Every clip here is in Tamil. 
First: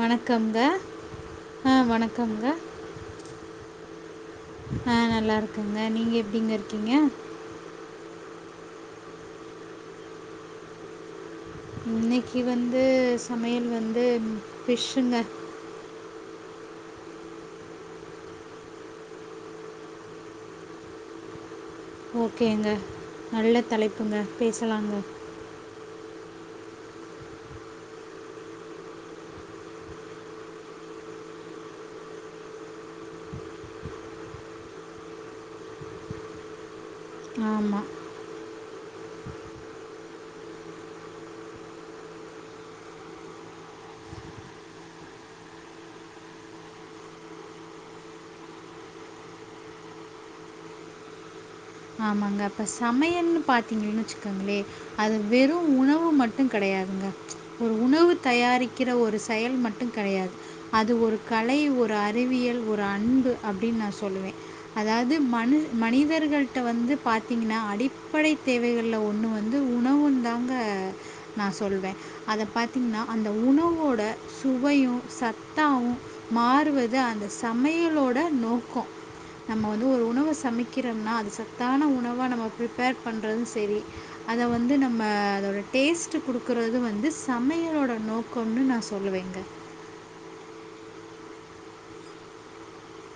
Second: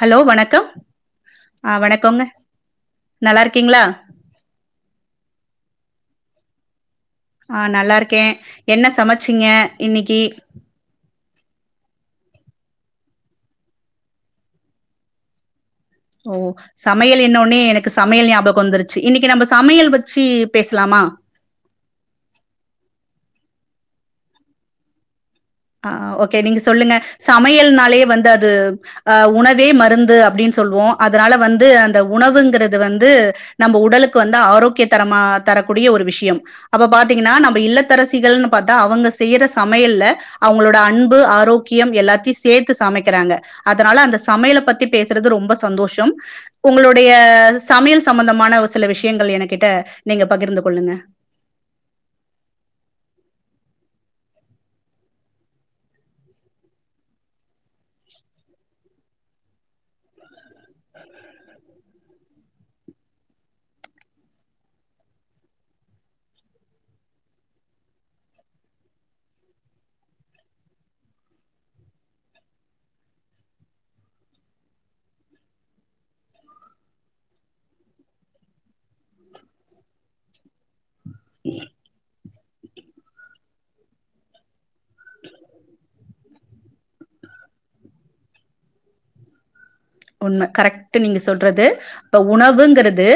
ஹலோ வணக்கம் ஆ ஆஹ் வணக்கங்க வணக்கம்ங்க நல்லா இருக்கீங்களா? ஆஹ் நல்லா இருக்கே அ நீங்கள் எப்படிங்க இருக்கீங்க ஆஹ் நல்லா இருக்கேன் என்ன சமைச்சிங்க இன்னைக்கு இன்னைக்கு வந்து சமையல் வந்து பிஷ்ங்க ஓ சமையல் என்னோன்னே எனக்கு சமையல் ஞாபகம் வந்துருச்சு இன்னைக்கு நம்ம சமையல் வச்சி பேசலாமா ஓகேங்க நல்ல தலைப்புங்க பேசலாங்க ஆஹ் ஓகே நீங்க சொல்லுங்க சமையல்னாலேயே வந்து அது அஹ் உணவே மருந்து அப்படின்னு சொல்லுவோம் அதனால வந்து அந்த உணவுங்கிறது வந்து நம்ம உடலுக்கு வந்து ஆரோக்கிய தரமா தரக்கூடிய ஒரு விஷயம் அப்ப பாத்தீங்கன்னா நம்ம ஆமாம் இல்லத்தரசிகள்னு பார்த்தா அவங்க செய்யற சமையல்ல அவங்களோட அன்பு ஆரோக்கியம் எல்லாத்தையும் சேர்த்து சமைக்கிறாங்க அதனால அந்த சமையலை பத்தி பேசுறது ரொம்ப சந்தோஷம் உங்களுடைய சமையல் சம்பந்தமான சில விஷயங்கள் என கிட்ட நீங்க பகிர்ந்து கொள்ளுங்க ஆமாங்க அப்ப சமையல்னு பாார்த்தீங்கன்னு வச்சுக்கோங்களே அது வெறும் உணவு மட்டும் கிடையாதுங்க ஒரு உணவு தயாரிக்கிற ஒரு செயல் மட்டும் கிடையாது அது ஒரு கலை ஒரு அறிவியல் ஒரு அன்பு அப்படின்னு நான் சொல்லுவேன் அதாவது மன மனிதர்கள் க வந்து பார்த்தீங்கன்னா அடிப்படை தேவைகளில் ஒன்று வந்து உணவு தாங்க நான் சொல்வேன் அத பார்த்தீங்கன்னா அந்த உணவோட சுவையும் சத்தாவும் மாறுவது அந்த சமைலோட நோக்கம் நம்ம வந்து ஒரு உணவை சமைக்கிறோம்னா அது ச ப்ரிப்பேர் பண்ணுறதும் சரி அதை வந்து நம்ம அதோட டேஸ்ட்டு கொடுக்குறது வந்து சமையலோட நோக்கம்னு நான் சொல்லுவேங்க உண்மை கரெக்ட் நீங்க சொல்றது இப்ப உணவுங்கிறது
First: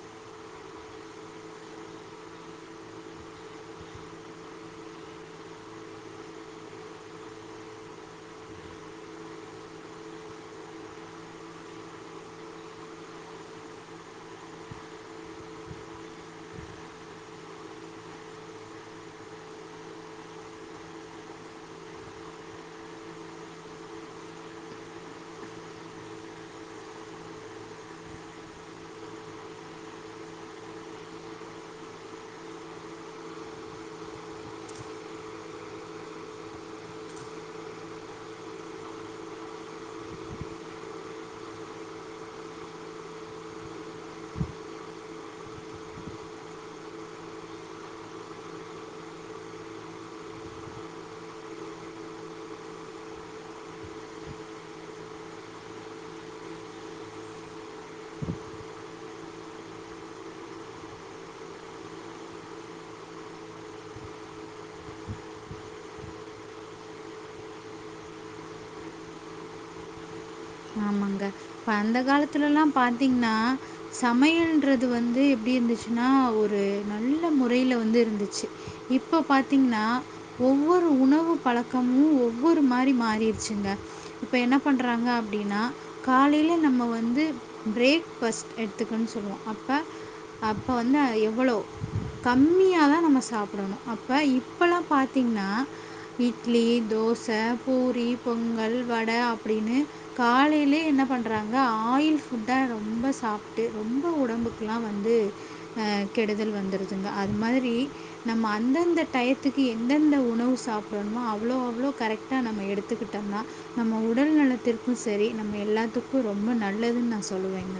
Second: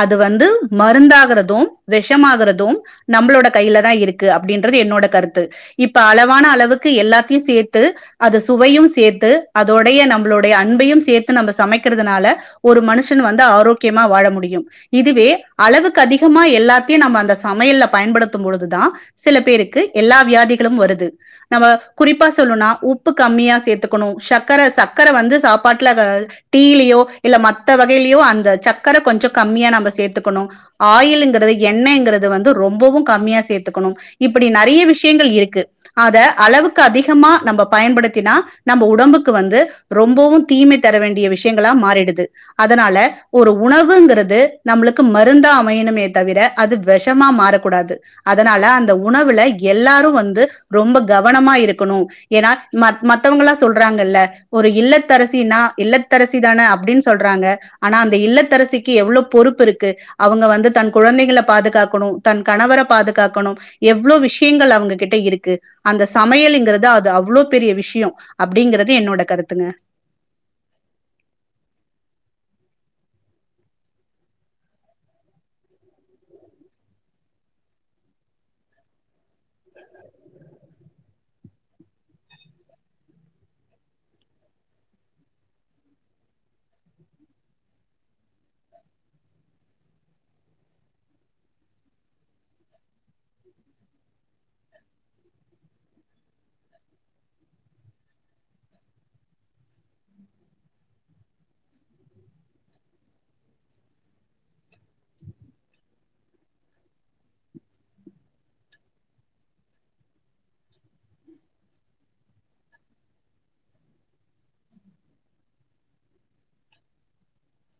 அது வந்து மருந்தாகிறதும் விஷமாகறதும் நம்மளோட கையில தான் இருக்கு அப்படின்றது என்னோட கருத்து இப்ப அளவான அளவுக்கு எல்லாத்தையும் சேர்த்து அது சுவையும் சேர்த்து அதோடைய நம்மளுோடைய அன்பையும் சேர்த்து ந சமைக்கிறதுனால ஒரு மனுஷன் வந்து ஆரோக்கியமா வாழ முடியும் இதுவே அளவுக்கு அதிகமா எல்லாத்தையும் நம்ம அந்த சமையல பயன்படுத்தும் பொழுதுதான் சில பேருக்கு எல்லா வியாதிகளும் வருது நம்ம குறிப்பா சொல்லனா உப்பு கம்மியா சேர்த்துக்கணும் சக்கரை சக்கரை வந்து சாப்பாட்டுல டீ இலியோ மத்த வகையிலயோ அந்த சர்கக்கர கொஞ்சம் கம்மியா நம்ம சேர்த்துக்கணும் ஆயில்ங்கிறது எண்ணெய்ங்கிறது வந்து ரொம்பவும் கம்மியா சேர்த்துக்கணும் இப்படி நிறைய விஷயங்கள் இருக்கு அத அளவுக்கு அதிகமா நம்ம பயன்படுத்தினா நம்ம உடம்புக்கு வந்து ரொம்பவும் தீமை தர வேண்டிய விஷயங்களா மாறிடுது அதனால ஒரு உணவுங்கிறது நம்மளுக்கு மருந்தா அமையணுமே தவிர அது விஷமா மாறக்கூடாது அதனால அந்த உணவுல எல்லாரும் வந்து ரொம்ப கவனமா இருக்கணும் ஏன்னா மத் மத்தவங்களா சொல்றாங்கல்ல ஒரு இல்லத்தரசினா இல்லத்தரசி தானே அப்படின்னு சொல்றாங்க ஆனா அந்த இல்லத்தரசிக்கு எவ்வளவு பொறுப்பு இருக்கு அவங்க வந்து தன் குழந்தைகளை பாதுகாக்கணும் தன் கணவர பாதுகாக்கணும் எவ்வளவு விஷயங்கள் அவங்க கிட்ட இருக்கு அந்த சமையல்ங்கிறத அது அவ்வளவு பெரிய விஷயம் அப்படிங்கறது என்னோட கருத்துங்க ஆமாங்க இப்ப அந்த காலத்துலல்லாம் பாாரத்தீங்கன்னா சமையன்றது வந்து எப்படி இருந்துச்சுன்னா ஒரு நல்ல முறையில வந்து இருந்துச்சு இப்ப பாத்தீங்கன்னா ஒவ்வொரு உணவு பழக்கமும் ஒவ்வொரு மாதிரி மாறிருச்சுங்க இப்ப என்ன பண்றாங்க அப்படின்னா காலையில நம்ம வந்து பிரேக்ஃபஸ்ட் எடுத்துக்கு சொல்லுவோம் அப்போ அப்போ வந்து எவ்வளோ கம்மியா தான் நம்ம சாப்பிடணும் அப்போ இப்போலாம் பார்த்திங்கன்னா இட்லி தோசை பூரி பொங்கல் வட அப்படின்னு காலையிலயே என்ன பண்றாங்க ஆயில் ஃபுட்டா ரொம்ப சாப்பிட்டு ரொம்ப உடம்புக்குல்லாம் வந்து அஹ் கெடுதல் வந்துடுதுங்க அது மாதிரி நம்ம அந்தந்த டயத்துக்கு எந்தெந்த உணவு சாப்பிடணுமோ அவ்வளோ அவ்வளோ கரெக்டா நம்ம எடுத்துக்கிட்டோம்னா நம்ம உடல் நலத்திற்கு சரி நம்ம எல்லாத்துக்கும் ரொம்ப நல்லதுன்னு நான் சொல்லுவேங்க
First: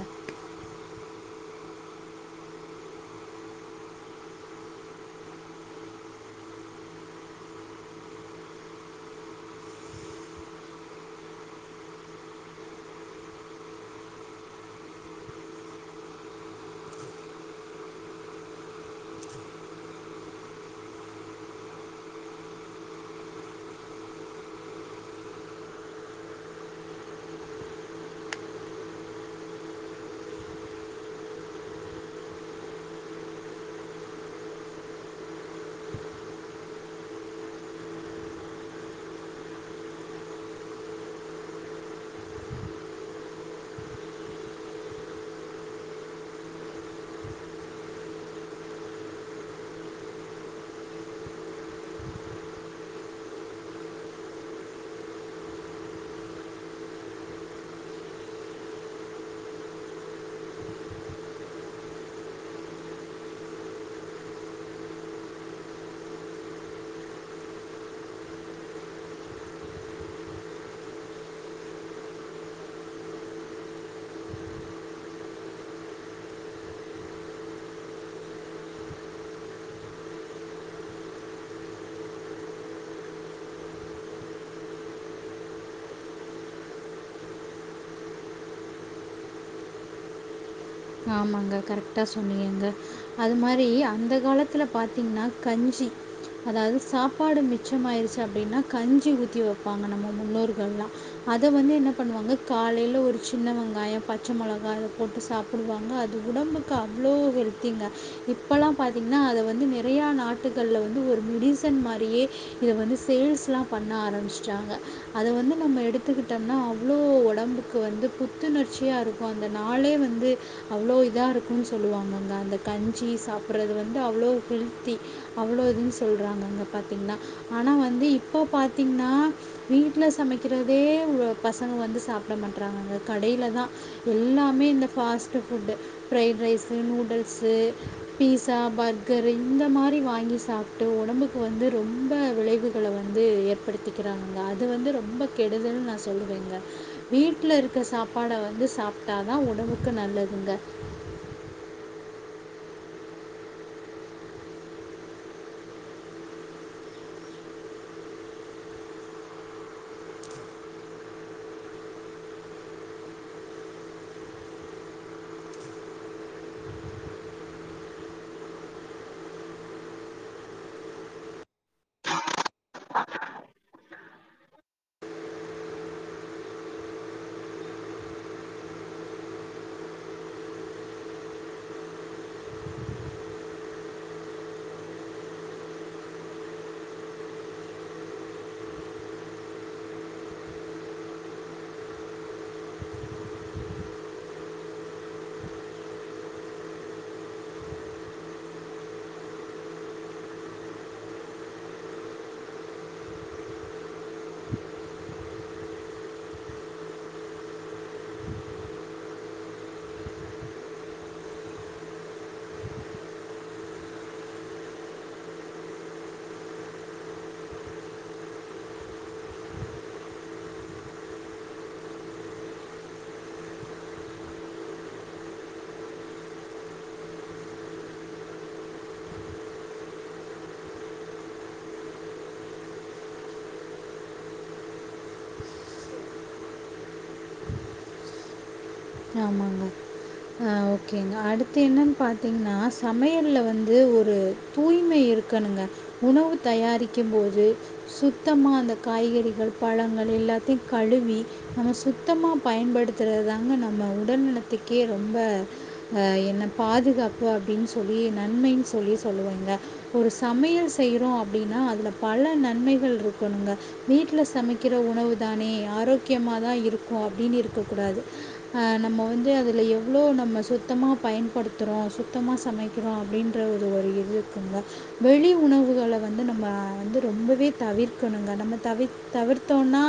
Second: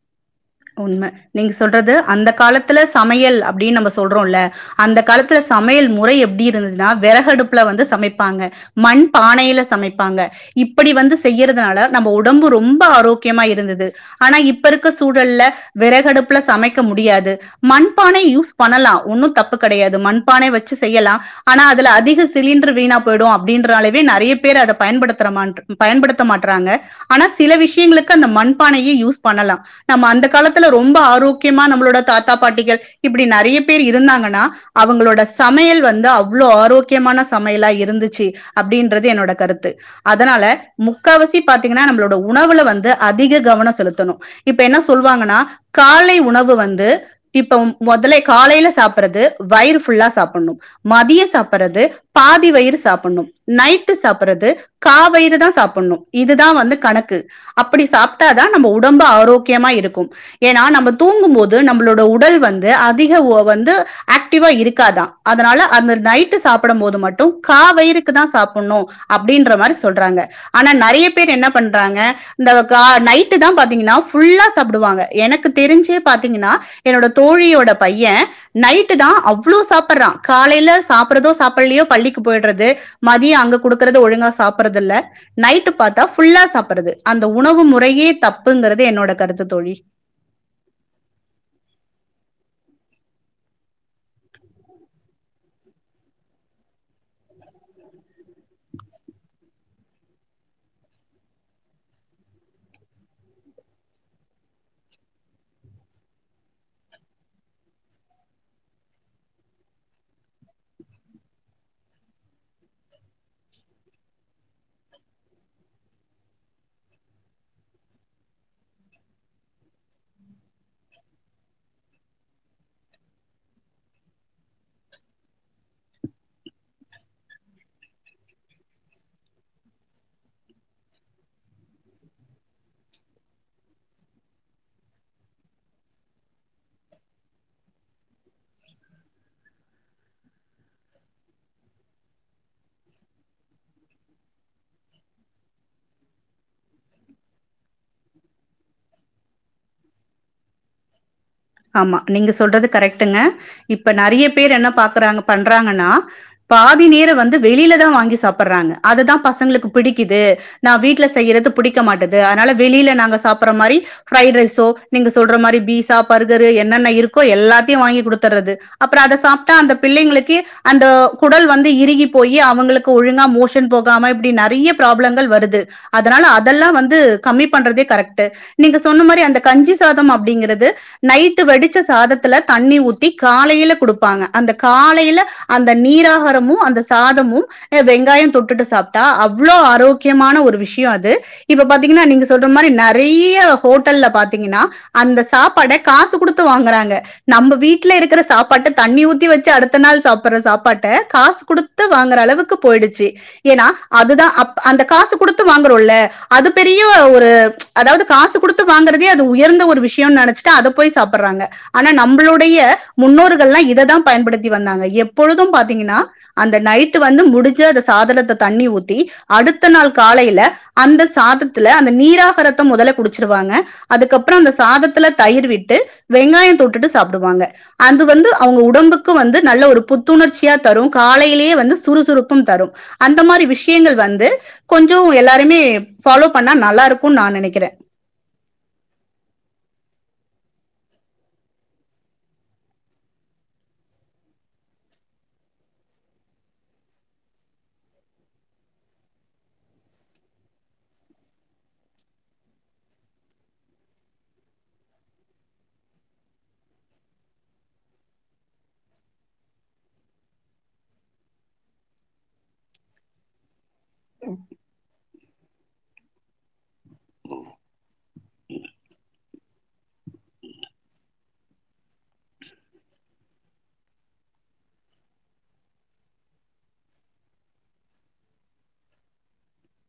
உண்மை நீங்க சொல்றது அந்த காலத்துல சமையல் அப்படின்னு நம்ம சொல்றோம்ல்ல அந்த காலத்துல சமையல் முறை எப்படி இருந்ததுன்னா விறகடுப்புல வந்து சமைப்பாங்க மண் பானையில சமைப்பாங்க இப்படி வந்து செய்யறதுனால நம்ம உடம்பு ரொம்ப ஆரோக்கியமா இருந்தது ஆனா இப்ப இருக்க சூழ் விடுகல்லா விரகடுப்புல சமைக்க முடியாது மண்பானை யூஸ் பண்ணலாம் ஒண்ணும் தப்பு கிடையாது மண்பானை வச்சு செய்யலாம் ஆனா அதுல அதிக சிலிண்டர் வீணா போயிடும் அப்படின்றாலவே நிறைய பேர் அதை பயன்படுத்த மா பயன்படுத்த மாட்டறாங்க ஆனா சில விஷயங்களுக்கு அந்த மண்பானையே யூஸ் பண்ணலாம் நம்ம அந்த காலத்துல ரொம்ப ஆரோக்கியமா நம்மளோட தாத்தா பாட்டிகள் இப்படி நிறைய பேர் இருந்தாங்கன்னா அவங்களோட சமையல் வந்து அவ்வளவு ஆரோக்கியமான சமையலா இருந்துச்சு அப்படின்றது என்னோட கருத்து அதனால முக்காவசி பாத்தீங்கன்னா நம்மளோட உணவுல வந்து அதிக கவனம் செலுத்தணும் இப்ப என்ன சொல்லுவாங்கன்னா காலை உணவு வந்து இப்ப முதல காலையில சாப்பிடடுறது வயிறு ஃபுல்லா சாப்பிடணும் மதிய சாப்பிடறது பாதி வயிறு சாப்பிடணும் நைட்டு சாப்பிடுறது கா வயிறு தான் சாப்பிடணும் இதுதான் வந்து கணக்கு அப்படி சாப்பிட்டாதான் நம்ம உடம்ப ஆரோக்க முக்கியமா இரு ஏன்னா நம்ம தூங்கும் போது நம்மளோட உடல் வந்து அதிக வந்து ஆக்டிவா இருக்காதான் அதனால அந்த நைட்டு சாப்பிட போது மட்டும் காவயிறுக்கு தான் சாப்பிடணும் அப்படின்ற மாரி சொல்றாங்க ஆனா நிறைய பேர் என்ன பண்றாங்க இந்த நைட்டு தான் பாத்தீங்கன்னா ஃபுல்லா சாப்பிடுவாங்க எனக்கு தெரிஞ்சே பாத்தீங்கன்னா என்னோட தோழியோட பையன் நைட்டு தான் அவ்ளோ சாப்படுறான் காலையில சாப்பறதோ சாப்பிடலையோ பள்ளிக்கு போயிடுறது மதியம் அங்க குடுக்கறத ஒழுங்கா சாப்பறதுல்ல நைட் பத்தா ஃபுல்லா சாப்பறது அந்த உணவு முறையே தப்புங்கிறது என்னோட கருத்து தோழி ஆமாங்க கரெக்டா சொன்னங்கங்க அது மாரி அந்த காலத்துல பார்த்தீங்கன்னா கஞ்சி அதாவது சாப்பாடு மிச்சமாயிடுச்சு அப்படின்னா கஞ்சி ஊத்தி வைப்பாங்க நம்ம முன்னோர்கள்லாம் அத வந்து என்ன பண்ணுவாங்க காலையில ஒரு சின்ன வெங்காயம் பச்சை மிளகாய் அதை போட்டு சா கொடுவாங்க அது உடம்புக்கு அவ்வளோ ஹெல்த்திங்க இப்போலாம் பார்த்திங்கன்னா அதை வந்து நிறையா நாட்டுகளில் வந்து ஒரு மெடிசன் மாரியே இத வந்து சேல்ஸ்லாம் பண்ண ஆரம்பிச்சட்டாங்க அத வந்து நம்ம எடுத்துக்கிட்டோம்னா அவ்வளோ உடம்புக்கு வந்து புத்துணர்ச்சியாக இருக்கும் அந்த நாளே வந்து அவ்வளோ இதா இருக்கும்ன்னு சொல்லுவாங்கங்க அந்த கஞ்சி சாப்பிடுறது வந்து அவ்வளோ ஹெல்த்தி அவ்வளோ இதுன்னு சொல்றாங்கங்க பாத்தீங்கன்னா ஆனா வந்து இப்போ பார்த்தீங்கன்னா வீட்டுல சமைக்கிறதே பசங்க வந்து சாப்பிட மாட்டறாங்கங்க கடையில தான் எல்லாமே இந்த fast food fried rice noodles pizza burger இந்த மாரி வாங்கி சாப்பிட்டு உடம்புக்கு வந்து ரொம்ப விளைவுகள வந்து ஏற்படுத்திக்கிறாங்கங்க அது வந்து ரொம்ப கேடுதல்ு நான் சொல்லுவேங்க வீட்டில் இருக்கிற சாப்பாடா வந்து சாப்பிட்டா தான் உடம்புக்கு நல்லது ங்க ஆமா நீங்க சொல்றது கரெக்டுங்க இப்ப நிறைய பேர் என்ன பாக்குறாங்க பண்றாங்கன்னா பாதி நேர வந்து வெளியிலதான் வாங்கி சாப்படுறாங்க அதுதான் பசங்களுக்கு பிடிக்குது நான் வீட்டுல செய்யறது பிடிக்க மாட்டேது அதனால வெளியில நாங்க சாப்படுற மாதிரி பிரரைட் ரைஸோ நீங்க சொல்ற மாரி பீசா பர்கரு என்னென்ன இருக்கோ எல்லாத்தையும் வாங்கி குடுத்துடுறது அப்புறம் அத சாப்பிட்டா அந்த பிள்ளைங்களுக்கு அந்த குடல் வந்து இறுகி போய் அவங்களுக்கு ஒழுங்கா மோஷன் போகாம இப்படி நிறைய ப்ராப்ளங்கள் வருது அதனால அதெல்லாம் வந்து கம்மி பண்றதே கரெக்ட் நீங்க சொன்ன மாரி அந்த கஞ்சி சாதம் அப்படிங்கிறது நைட்டு வெடிச்ச சாதத்துல தண்ணி ஊத்தி காலையில கொடுப்பாங்க அந்த காலையில அந்த நீராகாரமும் அந்த சாதமும் வெங்காயம் தொட்டுட்டு சாப்பிட்டா அவ்வளோ ஆரோக்கியமான ஒரு விஷயம் அது இப்ப பார்த்தீங்கன்னா நீங்க சொல்ற மாரி நிறைய ஹோட்டல்லல பார்த்தீங்கன்னா அந்த சாப்பாட காசு கொடுத்து வாங்கறாங்க நம்ம வீட்டல இருக்கிற சாப்பாட்ட தண்ணி ஊத்தி வச்சு அடுத்த நாள் சாப்பற சாப்பாட்ட காசு கொடுத்து வாங்கற அளவுக்கு போயிடுச்சு ஏனா அதுான் அப்ப காசுடுத்து வாங்குறோமயில்ல அது பெரிய ஒரு அதாவது காசு கொடுத்து வாங்கறதே அது உயர்ந்த ஒரு விஷயம் நினைச் ட்டு அந்த போய் சாப்பறாக ஆனா நம்மளுடைய முன்னோர்கள்ாம் இததான் பயன்படுத்தி வந்தாங்க எப்போழும் பார்த்திக்கான அந்த நைட் வந்து முடிச்சு சாதத்த தண்ணி ஊத்தி அடுத்த நாள் காலையில அந்த சாதத்துல அந்த நீராகரத்த முதல குடிச்சிருவாங்க அதுக்கப்புறம் அந்த சாதத்துல தயிர்விட்டு வெங்காயம் தொட்டுட்டு சாப்பிடுவாங்க அது வந்து அவங்க உடம்புக்கு வந்து நல்ல ஒரு புத்துணர்ச்சியா தரும் காலையிலேயே வந்து சுறுசுறுப்பம் தரும் அந்த மாரி விஷயங்கள் வந்து கொஞ்சம் எல்லாருமே ஃபாலோ பண்ணா நல்லா இருக்கும்னு நான் நினைக்கிறேன் ஆமாங்க ஓகேங்க அடுத்து என்னன்னு பார்த்தீங்கன்னா சமையல வந்து ஒரு தூய்மை இருக்கணுங்க உணவு தயாரிக்கும் போது சுத்தமா அந்த காய்கறிகள் பழங்கள் எல்லாத்தையும் கழுவி நம்ம சுத்தமா பயன்படுத்துறதாங்க நம்ம நம்ம உடல்நலத்துக்கே ரொம்ப ஆஹ் என்ன பாதுகாப்பு அப்படின்னு சொல்லி நன்மைன்னு சொல்லி சொல்லுவங்க ஒரு சமையல் செய்யறோம் அப்படின்னா அதுல பல நன்மைகள் இருக்கனுுங்க வீட்டில சமைக்கிற உணவு தானே ஆரோக்கியமாக தான் இருக்கும் அப்படின்னு இருக்க கூடாது ஹான் நம்ம வந்து அதில எவ்வளோ நம்ம சுத்தமா பயன்படுத்துகிறோம் சுத்தமா சமைக்கிறோம் அப்படின்ற ஒரு ஒரு இது இருக்குங்க வெளி உணவுகள வந்து நம்ம வந்து ரொம்பவே தவிர்க்கணுங்க நம்ம தவிர தவிர்த்தோன்னா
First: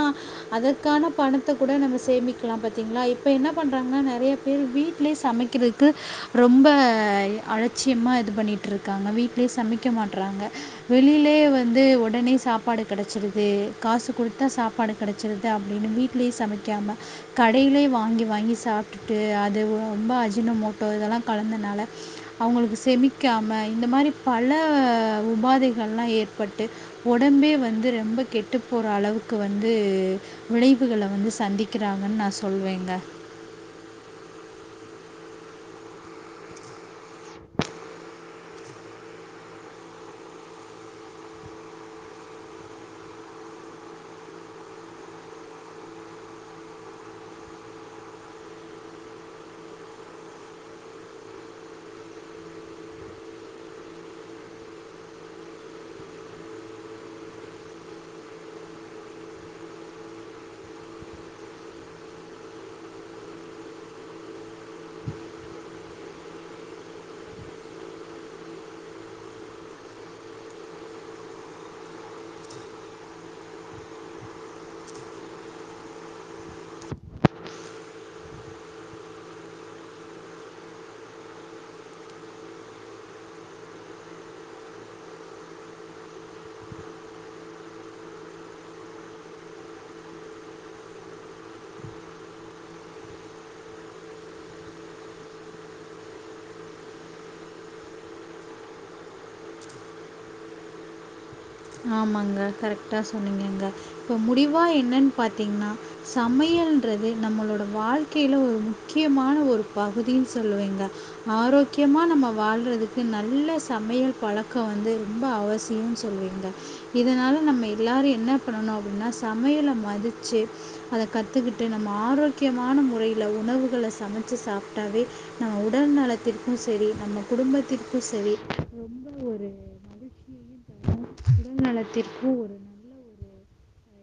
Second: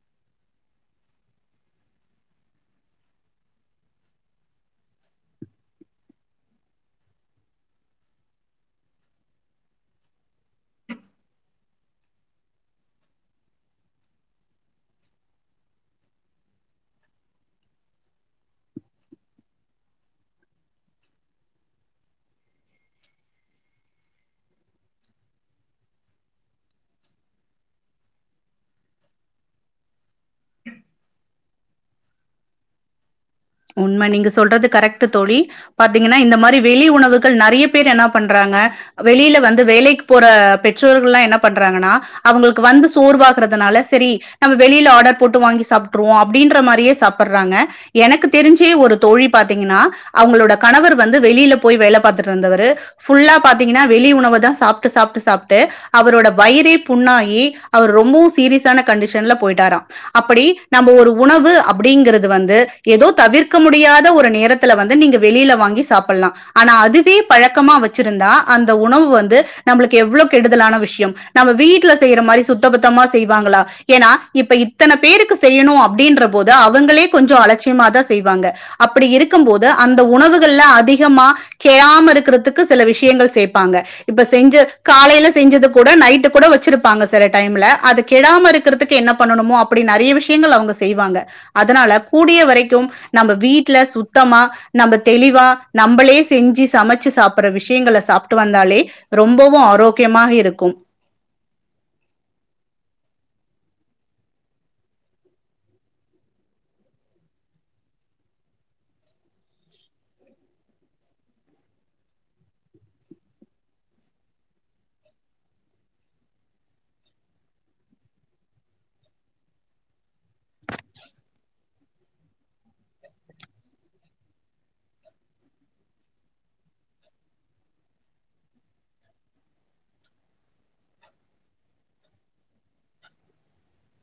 அதற்கான பணத்த கூட நம்ம சேமிக்கலாம் பார்த்திங்களா இப்போ இப்போ என்ன பண்ணறாங்கன்னா நிறைய பேர் வீட்லே சமைக்கிறதுக்கு ரொம்ப அலட்சியமா இது பண்ணிட்டுருக்காங்க வீட்லே சமைக்க மாட்டறாங்க வெளியிலே வந்து உடனே சாப்பாடு கிடச்சிறுது காசு கொடுத்தா சாப்பாடு கிடச்சிறுது அப்படின்னு வீட்ிலே சமைக்காம கடையில வாங்க வாங்கி வாங்கி சாப்பிட்டுட்டு அது ரொம்ப அஜினமோட்டோ இதெல்லாம் கலந்தனால அவங்களுக்கு செமிக்காம இந்த மாரி பல உபாதைகள்லாம் ஏற்பட்டு உடம்பே வந்து ரொம்ப கெட்டு போற அளவுக்கு வந்து விளைவுகள வந்து சந்திக்கிறாங்கன்னு நான் சொல்வேங்க உண்மை நீங்க சொல்றது கரெக்ட் தோழி பாத்தீங்கன்னா இந்த மாரி வெளி உணவுகள் நிறைய பேர் என்ன பண்றாங்க வெளியில வந்து வேலைக்கு போற பெற்றோர்கள்ல்லாம் என்ன பண்றாங்கன்னா அவங்களுக்கு வந்து சோர்வாகறிறதுனால சரி நம்ம வெளியில ஆர்டர் போட்டு வாங்கி சாப்பிட்டுருவோம் அப்படின்ற மாரியே சாப்பிடுறாங்க எனக்கு தெரிஞ்சே ஒரு தோழி பார்த்தீங்கன்னா அவங்களோட கணவர் வந்து வெளியில போய் வேலை பார்த்துட்டு இருந்தவரு பியுள்ள பாத்தீங்கன்னா வெளி உணவு தான் சாப்ட்டு சாப்ட்டு சாப்ட்டு அவரோட வயிரே புண்ணாகி அவர் ரொம்பவும் சீரியஸான கண்டிஷன்ல போயிட்டாராம் அப்படி நம்ம ஒரு உணவு அப்படிங்கறிறது வந்து ஏதோ தவிர்க்க முடியாத ஒரு நேரத்துல வந்து நீங்க வெளியில வாங்கி சாப்பிடலாம் ஆனா அதுவே பழக்கமா வச்சிருந்தா அந்த உணவு வந்து நம்மளுக்கு எவ்வளவு கெடுதலான விஷயம் நம்ம வீட்டுல செய்யற மாரி சுத்தபத்தமா செய்வாங்களா ஏனா இப்ப இத்தன பேருக்கு செய்யணும் அப்படின்ற போது அவங்களே கொஞ்சம் அலட்சியமாதான் செய்வாக அப்படி இருக்கும் போது அந்த உணவுகள்ல அதிகமா கெடாம இருக்கிறதுக்கு சில விஷயங்கள் சேர்ப்பாங்க இப்ப செஞ்ச காலையில செஞ்சது கூட நைட்டு கூட வச்சிருப்பாங்க சில டைம்ல அது கெடாம இருக்கிறதுக்கு என்ன பண்ணணுமோ அப்படி நிறைய விஷயங்கள் அவங்க செய்வாங்க அதனால கூடிய வரைக்கும் நம்ம வீட்டுல சுத்தமா நம்ம தெளிவா நம்மளே செஞ்சு சமைச்சு சாப்புற விஷயங்கள சாப்பிட்டு வந்தாலே ரொம்பவும் ஆரோக்கியமா இருக்கும் ஆமாங்க கரெக்டா சொன்னீங்கங்க இப்போ முடிவாக என்னன்னு பார்த்தீங்கன்னா சமையல்ன்றது நம்மளோட வாழ்க்கில ஒரு முக்கியமான ஒரு பகுதினு சொல்லுவேங்க ஆரோக்கியமாக நம்ம வாழறதுக்கு நல்ல சமையல் பழக்கம் வந்து ரொம்ப அவசியம்னு சொல்லுவீங்க இதனால நம்ம எல்லாரும் என்ன பண்ணணும் அப்படின்னா சமையல மதிச்சு அத கத்துக்கிட்டு நம்ம ஆரோக்கியமான முறையில உணவுகளை சமைச்சு சாப்பிட்டாவே நம்ம உடல் நலத்திற்கும் சரி நம்ம குடும்பத்திற்கும் சரி ரொம்ப ஒரு மகிழ்ச்சியும் தரும் உடல் நலத்திற்கு ஒரு நல்ல ஒரு